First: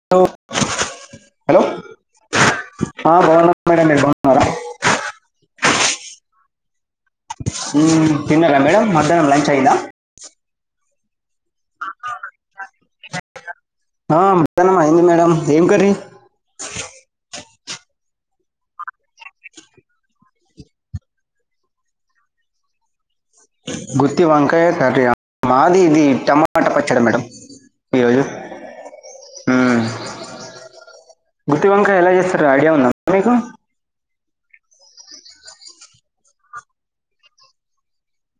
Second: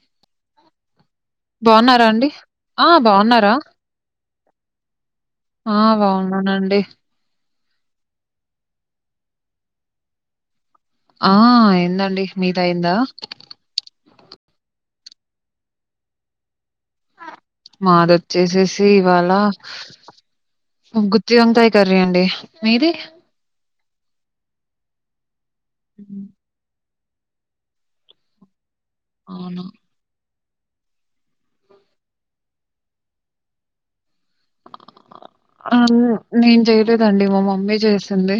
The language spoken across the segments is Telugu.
హలో హలో బాగున్నారా అండి? ఆ బాగున్న మేడం మీరు గున్నారా ఆ బాగున్నానండి తిన్నారా మేడం మధ్యాహ్నం లంచ్ అయిందా ఆ అయిందండి మీదయిందా ఆ మధ్యానం అయింది మేడం ఏం కర్రీ మాదొచ్చేసేసి ఇవాళ గుత్తి వంకాయ కర్రీ అండి మీది గుత్తి వంకాయ కర్రీ ఆ మాది ఇది హ్మ్. టమాట పచ్ సరే మేడం ఇగో ఇది అవునా గుత్తి వంకాయ ఎలా చేస్తారు ఐడియా ఉందా అండి మీకు ఆ నేన్ చేయలేదండి మా మమ్మీ చేసింది.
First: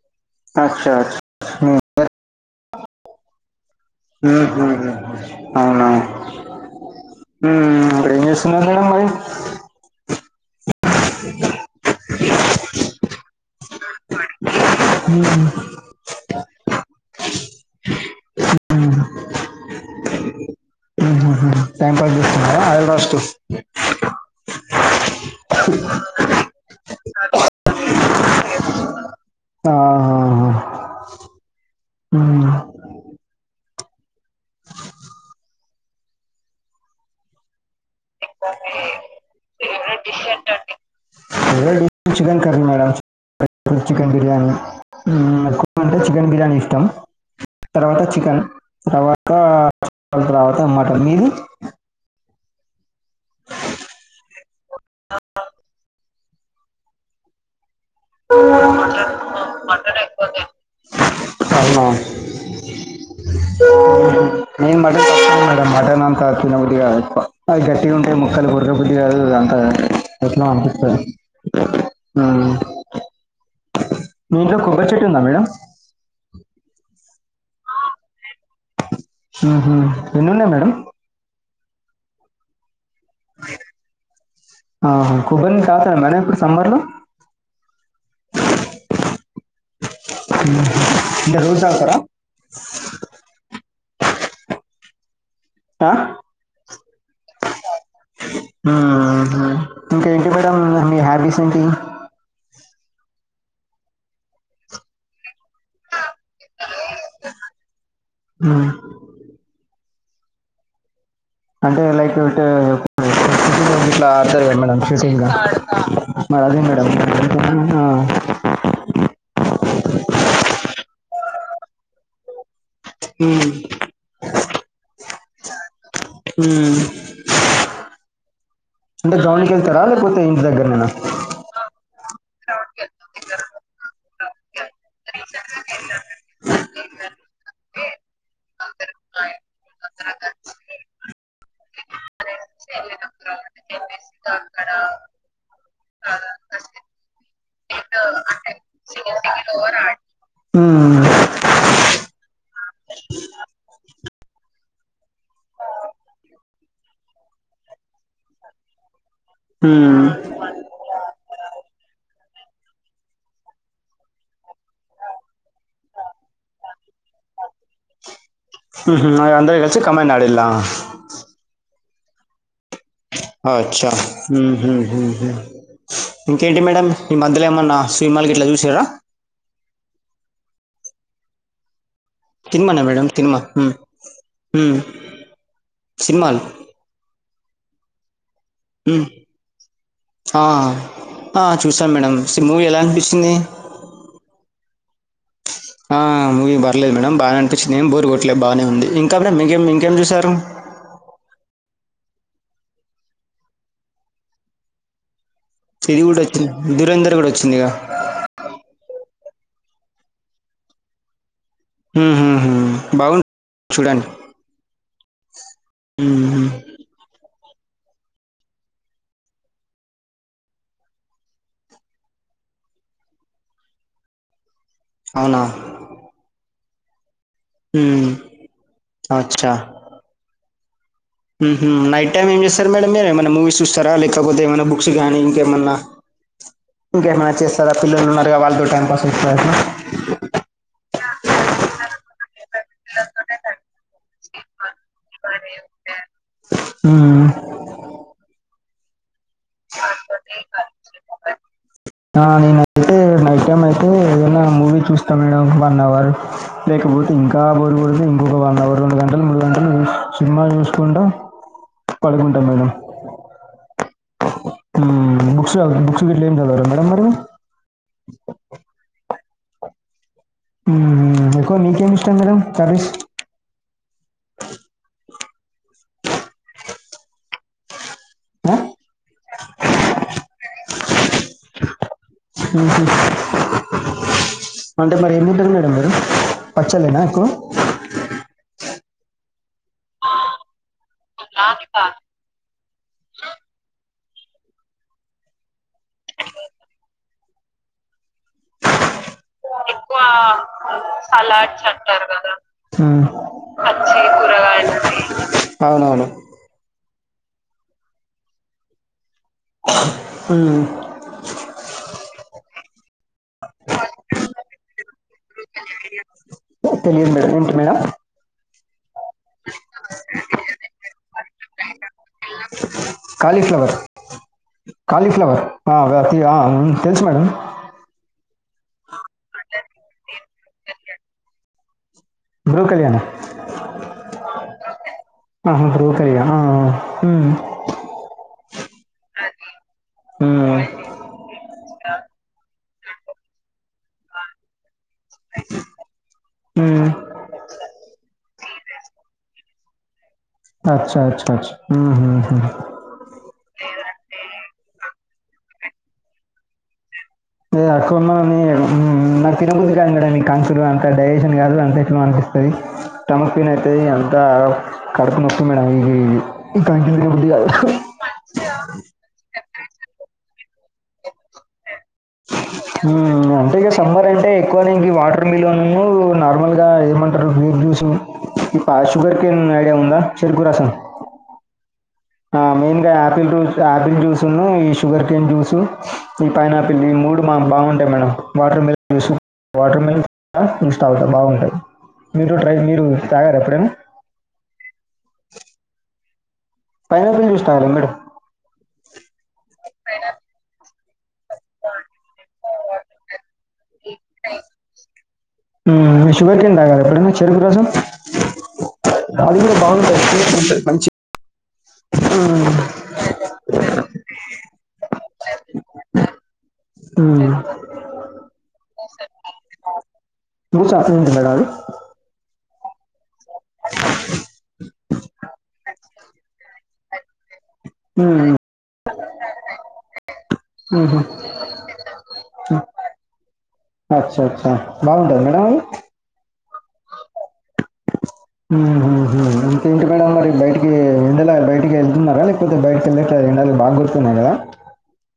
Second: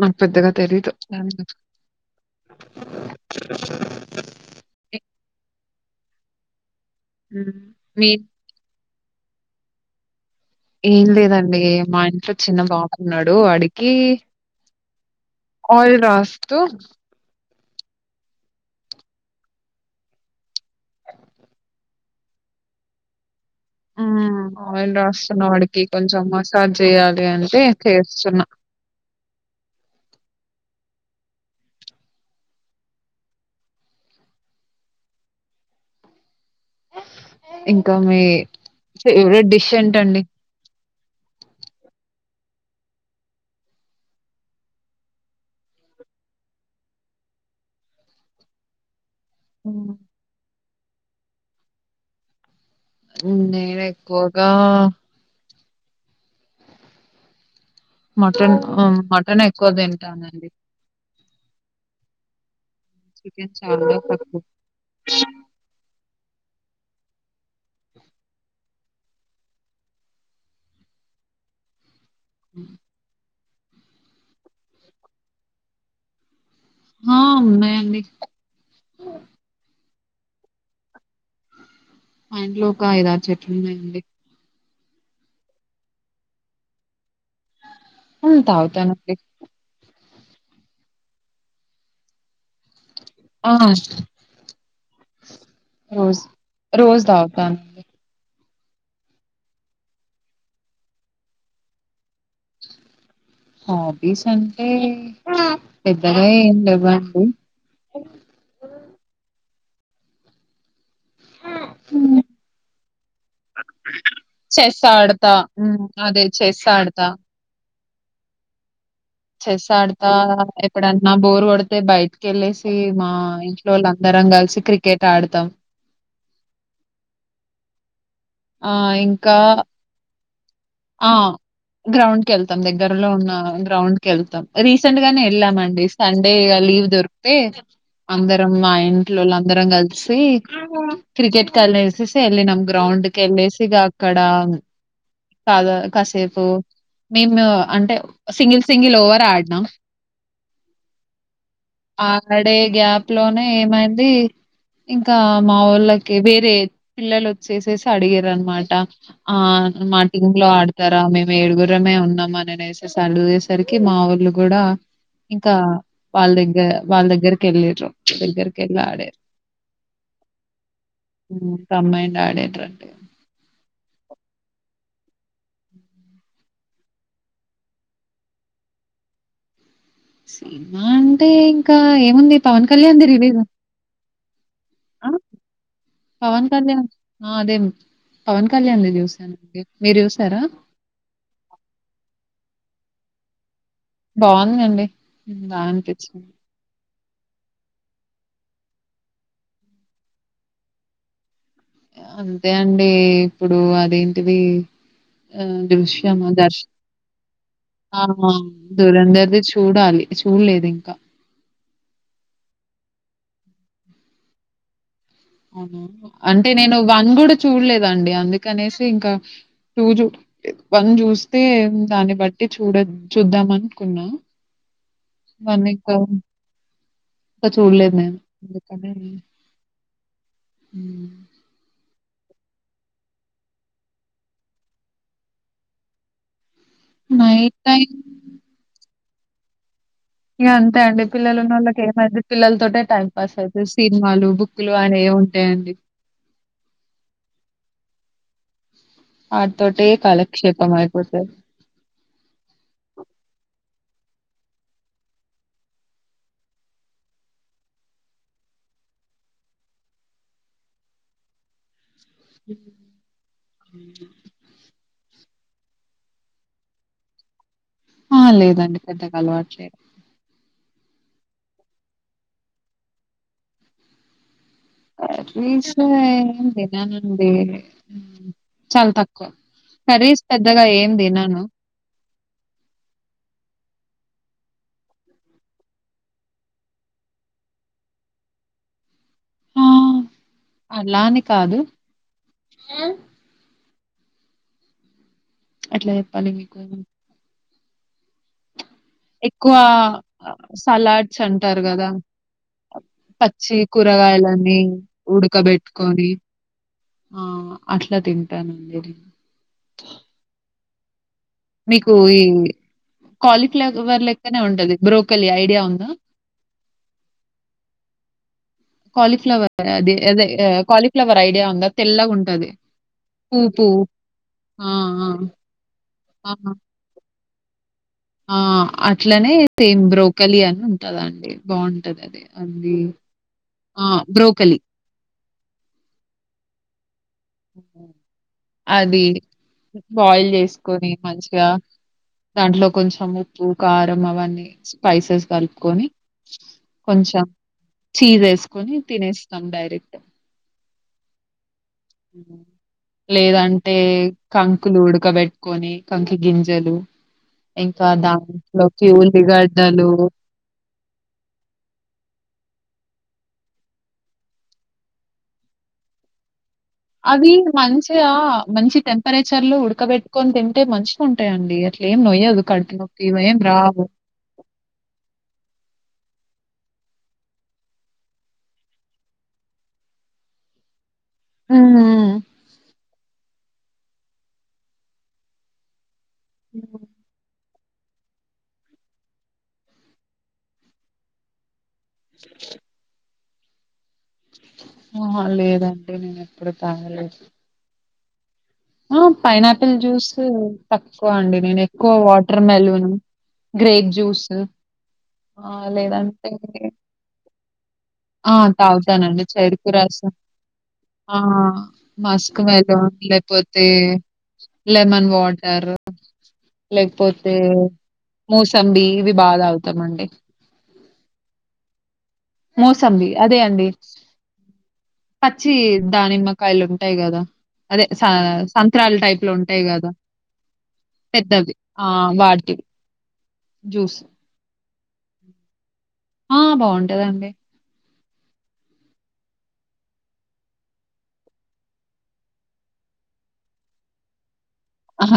నాక్ పెద్దగా తెలీదు అచ్చా అచ్చా ఆ అవునా మ్ హ్మ్. మీ ఇప్పుడేం చేస్తున్నారు మేడమ్ మరి ఏం లేదండి మా ఇస చిన్న బాగున్నాడు అడికి ఆయిల్ రాస్తూ త [inaudible] టైం పాస్ చేస్తున్నారా ఆయిల్ రాస్తూ ఆయిల్ రాస్తున్నావాడికి కొంచెం మసాజ్ చేయాలి అంటే చేస్తున్నా ఇంకా మీ ఫేవరేట్ డిష్ ఏంటండి chicken curry madam chicken biryani మ్మ్, ఎక్కువ అంటే చికెన్ బిర్యా ఇష్టం తర్వాత చికెన్ తరువాత ఆ హ్మ్. అ అమాట మీది నేను ఎక్కువగా మటన్ మటన్ ఎక్కువ తింటానండి చికెన్ చాలా తక్కువ. నేన్ మటన్ మే మటన్ డిగా ఇ [inaudible] ఆ గట్టిగ ఉంటే ముక్కలు పో చపోటి కాదు అంత చెట్న్నాం అనిపిస్తుంది ఆ మీంట్లో కొబరి చెట్టు ఉందా మేడం ఆ ఉన్నాయండి హ ఎన్ని ఉన్నాయి మేడం మ ఇంట్లో ఒక ఐదారు చెట్లు ఉన్నాయండి ఆహా కొబ్బరిని తాగుతారా మేడం ఇప్పుడు సమ్మర్ లొ తగుతానండి ఇ రోసస్తార [inaudible] ఆ ఆ? రోజ రోజ తాగుతాను ఇంకా ఏంటి మేడంమ్ మీ హాబీస్ ఏంటి హాబీస్ అంటే పెద్దగా ఏం లేవు అండి మ్మ్. అంటే లైక్ ఒకలా మ చెస్ షూంగ్ ఆడతా. హ్మ్. మరి అదే చెస్ మేడం ఆడతా. ఆ చెస్ ఆడతా. ఎప్పుడన్నా బోర్ కొడితే బయిట్ వేళ్ళసి మా ఉమ్, ఇంట్లో వాళ్ళ అందరం కలిసి క్రికెట్ ఆడతాం ఆ! అంట ఇంకా గ్రౌండ్ కి వెళ్తార లేకపోతే ఇంటి దగ్గర ననా కెళతం దగ్గరలో ఉన్న గ్రౌండ్ కి వెళ్తాం రీసెంట్ గానే వెళ్ళామండి సండే ఇగ లీవ్ దొరికితే అందరం మా ఇంట్లో అందరం కలిసి క్రికెట్ కానే సేసి వెళ్ళినం గ్రౌండ్ వెళ్ళేసిగా అక్కడ కాదు కాసేపు మేము అంటే సింగిల్ సింగిల్ ఓవర్ ఆడినాం హ్మ్ అక్కడే గ్యాప్ లోనే ఏమైంది ఇంకా మా ఊళ్ళకి వేరే పిల్లలు వచ్చేసేసి అడిగెరన్నమాట ఆ మా ఉమ్, టీంలో ఆడు తర మేము ఏడుగురమే ఉన్నాం అననేసి అడిగేసరికి మా వాళ్ళు కూడా ఇంకా వాళ్ళ దగ్గర వాళ్ళ దగ్గరకి వెళ్ళిర్రు దగ్గర ఊహూ అది అందరూ కలిసి కంబైన్డ్ ఆడిల్లా హ్మ్. కంబైన్డ్ ఆడిండ్రు అచ్చా ఉహుం, ఇంకేంటి మేడం ఈ మధ్యలో ఏమన్నా సిన్మాలు గిట్లా చూసారా సిన్మా అంటే ఇంకా ఏముంది పవన్ సినిమా నా కళ్యాణ్‌ది మేడం సినిమా రిలీజ్ హ్మ్ హ్మ్ ఆ! సినిమాలు పవన్ కళ్యాణ్ ఆ అదే పవన్ కళ్యాణ్ ఉమ్, చూసానండి మీరు చూసారా ఇ సిమో ఎలా విసిని బాగుందిండి బాన తెచ్చ ర్లేదు మేడడం బాగానే అనిపించింది ఏ బోరు కొట్టలేదు బాగానే ఉంది ఇంకా అడ మీంకేం ఇంకేం చూసారు అంతే అండి ఇప్పుడు అదేంటిది ఇది గూడా దృశ్యము వచ్చింది. దర్శ 'ధురంధర్' గూడా వచ్చిందిగా. ఆహా దురంధర్ ది చూ చూడాలి చూడలేదు ఇంకా మ్మ్ మ్మ్ మ్మ్ బాగు చూడండి హుహు. అంటే నేను వన్ కూడా చూడలేదండి అందుకనేసి ఇంకా టూ చూ వన్ చూస్తే దాన్ని బట్టి చూడ చూద్దాం అనుకున్నా అవునా? వనకం ఇంకా చూడలేదు హ్మ్. నేను ఎందుకని అచ్చా! మ్ నైట్ టైమ్ ఏం చేస్తారు మేడం మీరు ఏమైనా మూవీస్ చూస్తారా లేకపోతే ఏమైనా బుక్స్ కానీ ఇంకేమన్నా ఇంకమైనా నైట్ చేస్తారా టైమ్ పిల్లలున్నారుగా వాళ్ళతో టైం పాస్ సా ఇక అంతే అండి పిల్లలున్న వాళ్ళకి ఏమైంది పిల్లల తోటే టైం పాస్ అవుతుంది. సినిమాలు, బుక్కులు అని ఏముంటాయండి మ్మ్ ఆతోటె కాలక్షేపం అయిపోతది నేనయితే నైట్ టైం అయితే ఏదనా మూవీ చూస్తాను మేడం వన్ అవర్ లేకపోతే ఇంకా బోర్ కొడితే ఇంకొక వన్ అవర్, రెండు గంటలు, మూడు గంటలు సినిమా చూసుకుంట పడుకుంటా మేడం [inaudible] ఆ లేదండి పెద్దగా అలవాటు స ఎక్కువ మీకేమి ఇష్టం మేడం కర్రీస్ కర్రీసు ఏం తిననండి ఆ! చాలా తక్కువ. కర్రీస్ పెద్దగా ఏం తినను అంటే మరి ఏం తింటారు మేడం మీరు పచ్చడేనా ఎక్కువ ఆ అలానే కాదు స ఎట్ల చెప్పాలి మీకు ఎక్కువ సలాడ్స్ అంటారు కదా, హ్మ్. పచ్చి కూరగాయలా అది అవునవును. ఉడ్కబెట్టుకని ఆ అట్లా తింటానండి నేను మ్మ్ మీకు ఈ కాలీఫ్లేవర్ లెక్కనే ఉంటంది బ్రోకలీ ఐడియా ఉందా తెలియదు మేడం. ఏంటి మేడం? కాలీఫ్లవర్ అది అదే కాలీఫ్లవర్ ఐడియా ఉందా తెల్లగా ఉంటది పువ్వు కాలిఫ్లవర్ పువ్వు ఆ ఆ కాలిఫ్లవర్తి ఆ! అ అ తెలుసు మేడం ఆ అట్లనే సేమ్ బ్రోకలి అని ఉంటదండి బాగుం అద అదే అంది బ్రోకలి అనే. బ్రోకె వెలి ఆహా రూకరిగా ఆ హ్మ్ అది బాయిల్ హ్మ్ చేసుకొని మంచిగా దాంట్లో కొంచెం ఉప్పు, కారం అవన్నీ స్పైసెస్ కలుపుకొని హ్మ్ కొంచెం చీజ్ వేసుకొని తినేస్తాం డైరెక్ట్ అచ్చ అచ్చ అచ్చ లేదం టే కంకులు ఉడకబెట్టుకొని కంకి గింజలు లే అక్క ఇంకా ఉన్నా దాంట్లోకి నాకు తినకూడదు ఉల్లిగడ్డలు కాదు కడా మీ కానుక్షులు అంత డైజెషన్ కాదు అంత ఎట్లా అనిపిస్తుంది. స్టమక్ పెయిన్ అయితే అంత కడుపు నొచ్చి మేడం ఇ ఇది ఈ కంకులు తినబుద్ధి అది కాదు మంచిగా మంచి టెంపరేచర్ ర్లు ఉడకబెట్టుొని తింటే మంచిగా ఉంటాయిండి అట్లే ఏం నొయ్యదు కడుపు నొప్పి ఇవేం అంతే ఇక రావు. సమ్మర్ అంటే ఎక్కువ దీనికి వాటర్ మిల్ ఉ నేు నార్మల్గా ఏమంటారు బీూ జ్యూసు ఇ షుగర్ క్యాన్ ఐడియా ఉందా చెరుకు రసన్ ఆ మెయిన్గా ఆపిల్ రూస్ ఆపిల్ జ్యూస్న్నా ఈ షుగర్ కేన్ జ్యూసు ఈ పైనాపిల్ హ్మ్. ని మూడు మాం బాగుంటాయి మేడం వాటర్ మిల్ చ వాటర్ మిల్ ఇన్స్టాల్ అతా బాగుంటాయి మీరు డ్రై మీరు తాగారా ఎప్పుడైనా ఆహా లేదండి నేను ఫైైన ఇస్తాల మేడం అ పైనాపిల్ జూస్ ఎక్కువ అండి నేను ఎక్కువ వాటర్ మెలూన్ గ్రేప్ జ్యూస్ ఆ హ్మ్. లేదంటే షుగర్ కేన్ తాగారా ఎప్పుడైనా? చెరుకు రసం? ఆ తాగుతానండి అది గూడా చేరుకు రాస బావుంటది. తీయగుంటది మంచి ఆ మస్క్ హ్మ్. మేదం లేకపోతే లెమన్ వాటర్ రారూ హ్మ్. లేకపోతే మూసంబి ఇవి బాధ అవుతామండి ఎడారు మోసంబి అదే అండి పచ్ చ్చి దానిమ్మకాయలు ఉంటాయి కదా అదే స హ్మ్. సంత్రాాల్ టైప్ లో ఉంటాయి కదా హుహు. పెద్దవి ఆ వాటి అచ్చ అచ్చా బాగుంటదా మేడం అది ఆ బాగుంటదండి ఉ ఉ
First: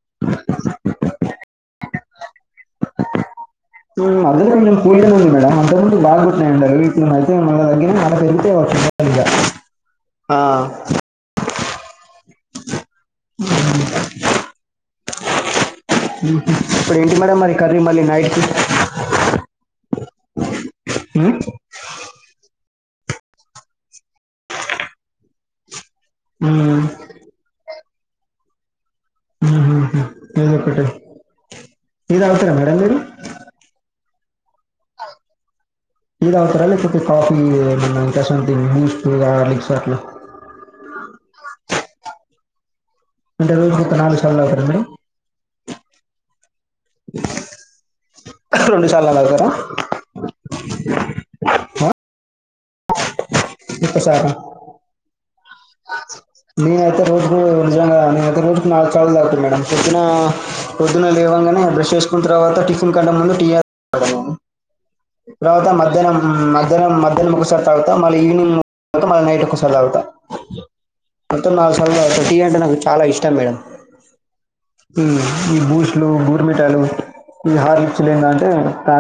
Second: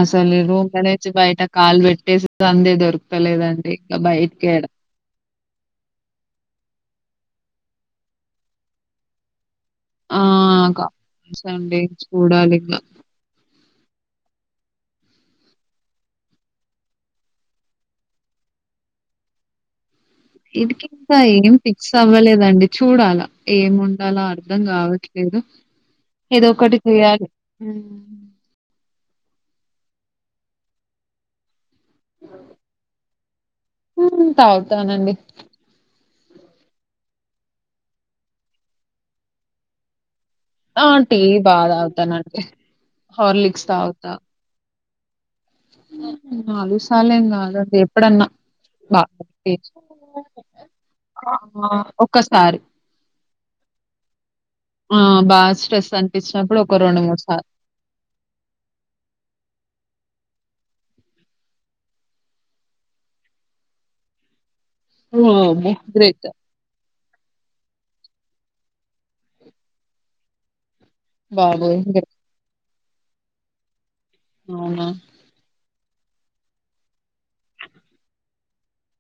అసలు రూమ్ల నుంచి బయటక్ కాల్ పెట్టేసే సందే దొరుకతలేదన్ అదేం లేదు కూల్గానే ఉంది మేడం అంతముందు బాగుంటున్నాయి ఎండలు. ఇప్పుడు అయితే మళ్ళ తగ్గింది. మళ్ళ పెరిగితాయి కావచ్చు. ఆ సండేస్ చూడాలి. ఇంగ హు హుమ్ ఇప్పుడు ఏంటి మేడం మరి కర్రీ మళ్ళీ నైట్ కి ఇడి కి ఇంకా ఏం ఫిక్స్ అవ్వలేదండి. చూడాలా ఏం వండాల అర్ధం కావట్లేదు. ఏదో ఒకటి హ్మ్. చేయాలి. హు హ్మ్ ఏదో పెట్టేయి టీ తాగుతరా మేడం మీరు. హ్మ్. తాగుతానండి. తాగుతారా? టీ, లేకపోతే కాఫీ ఏ మన డికాషన్ డింగ్, బూస్ట్ హార్లిక్స్ అట్లా ఆ టీ బాగా తాగుతా నండి అంటే రోజు కి ఒక నాలుగు సార్లు తాగుతారా మేడం. ఉ ఉ నాలుగు సాలెం కాదు అండి ఎ ప్ ప్పుడన్నా సార్లు తాగుతారా? ఆ! ఒక్క స్ సారి. ఆ బాస్ నేన అయితే రోజుకు రెండుసార్లు నేను అయితే రోజుకి నాలుగు సార్లు తాగుతా మేడం ఆ పొద్దున లేవగానే బ్రష్ చేసుకున్న తర్వాత టిఫిన్ కంటే ముందు టీ తాగుతాను. తర్వాత వామ్మో మధ్యాహ్నం, గ్రేట్ మధ్యాహ్నం మ మధ్యాహ్నం ఒకసారి తాగుతా మళ్ళీ ఈవినింగ్ మళ్ళ నైట్ ఒకసారి తాగుతా. ఉబ్బ్ మొత్తం నాలుగు బాబోయ్ సార్లు గ్రేట్ తాగుతా టి అంటే నాకు చాలా ఇష్టం మేడం. అవునా ఉ ఈ బూ ట్లు, బుట్మిఠాయిలు ఈ హార్లిక్స్ లు ఏందంటే తా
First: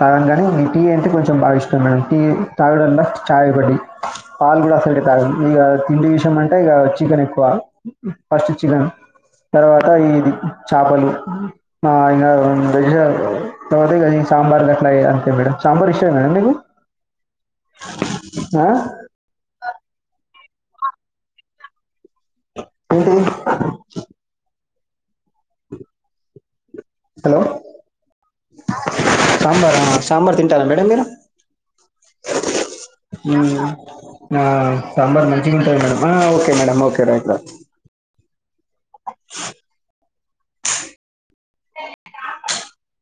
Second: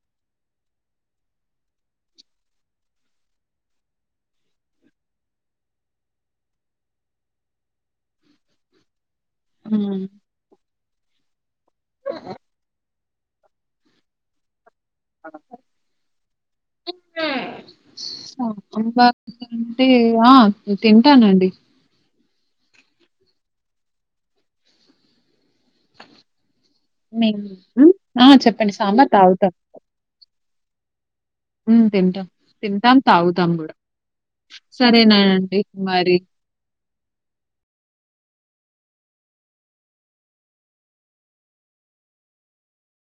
తాగను కానీ ఈ టీ అంటే కొంచెం బాగా ఇష్టం మేడం. టీ తాగడంలా ఛాయ ఒకటి. పాలు కూడా అసలుకి తాగను. ఇంగా తిండి విషయం అంటే ఇగ చికెన్ ఎక్కువ ఫస్ట్ చికెన్ తర్వాత హ్మ్ ఇది చేపలు ఆ అయినా తే సాంబార్గా అై అంతే మేడం సాంబార్ విషయం మేడం సాంబార్ అంటే ఆ తింటానండి ఏంటి మేమ హలో ఆ చెప్పండి సాంబార్ తాగుతా రా మేడం మీరు తింటాం ఊ తాగుతాం కూడా ఆ సరేనా సాంబార్ మంచిగా అండి ఉంటది మేడం ఆ మరి okay madam okay write [unintelligible] a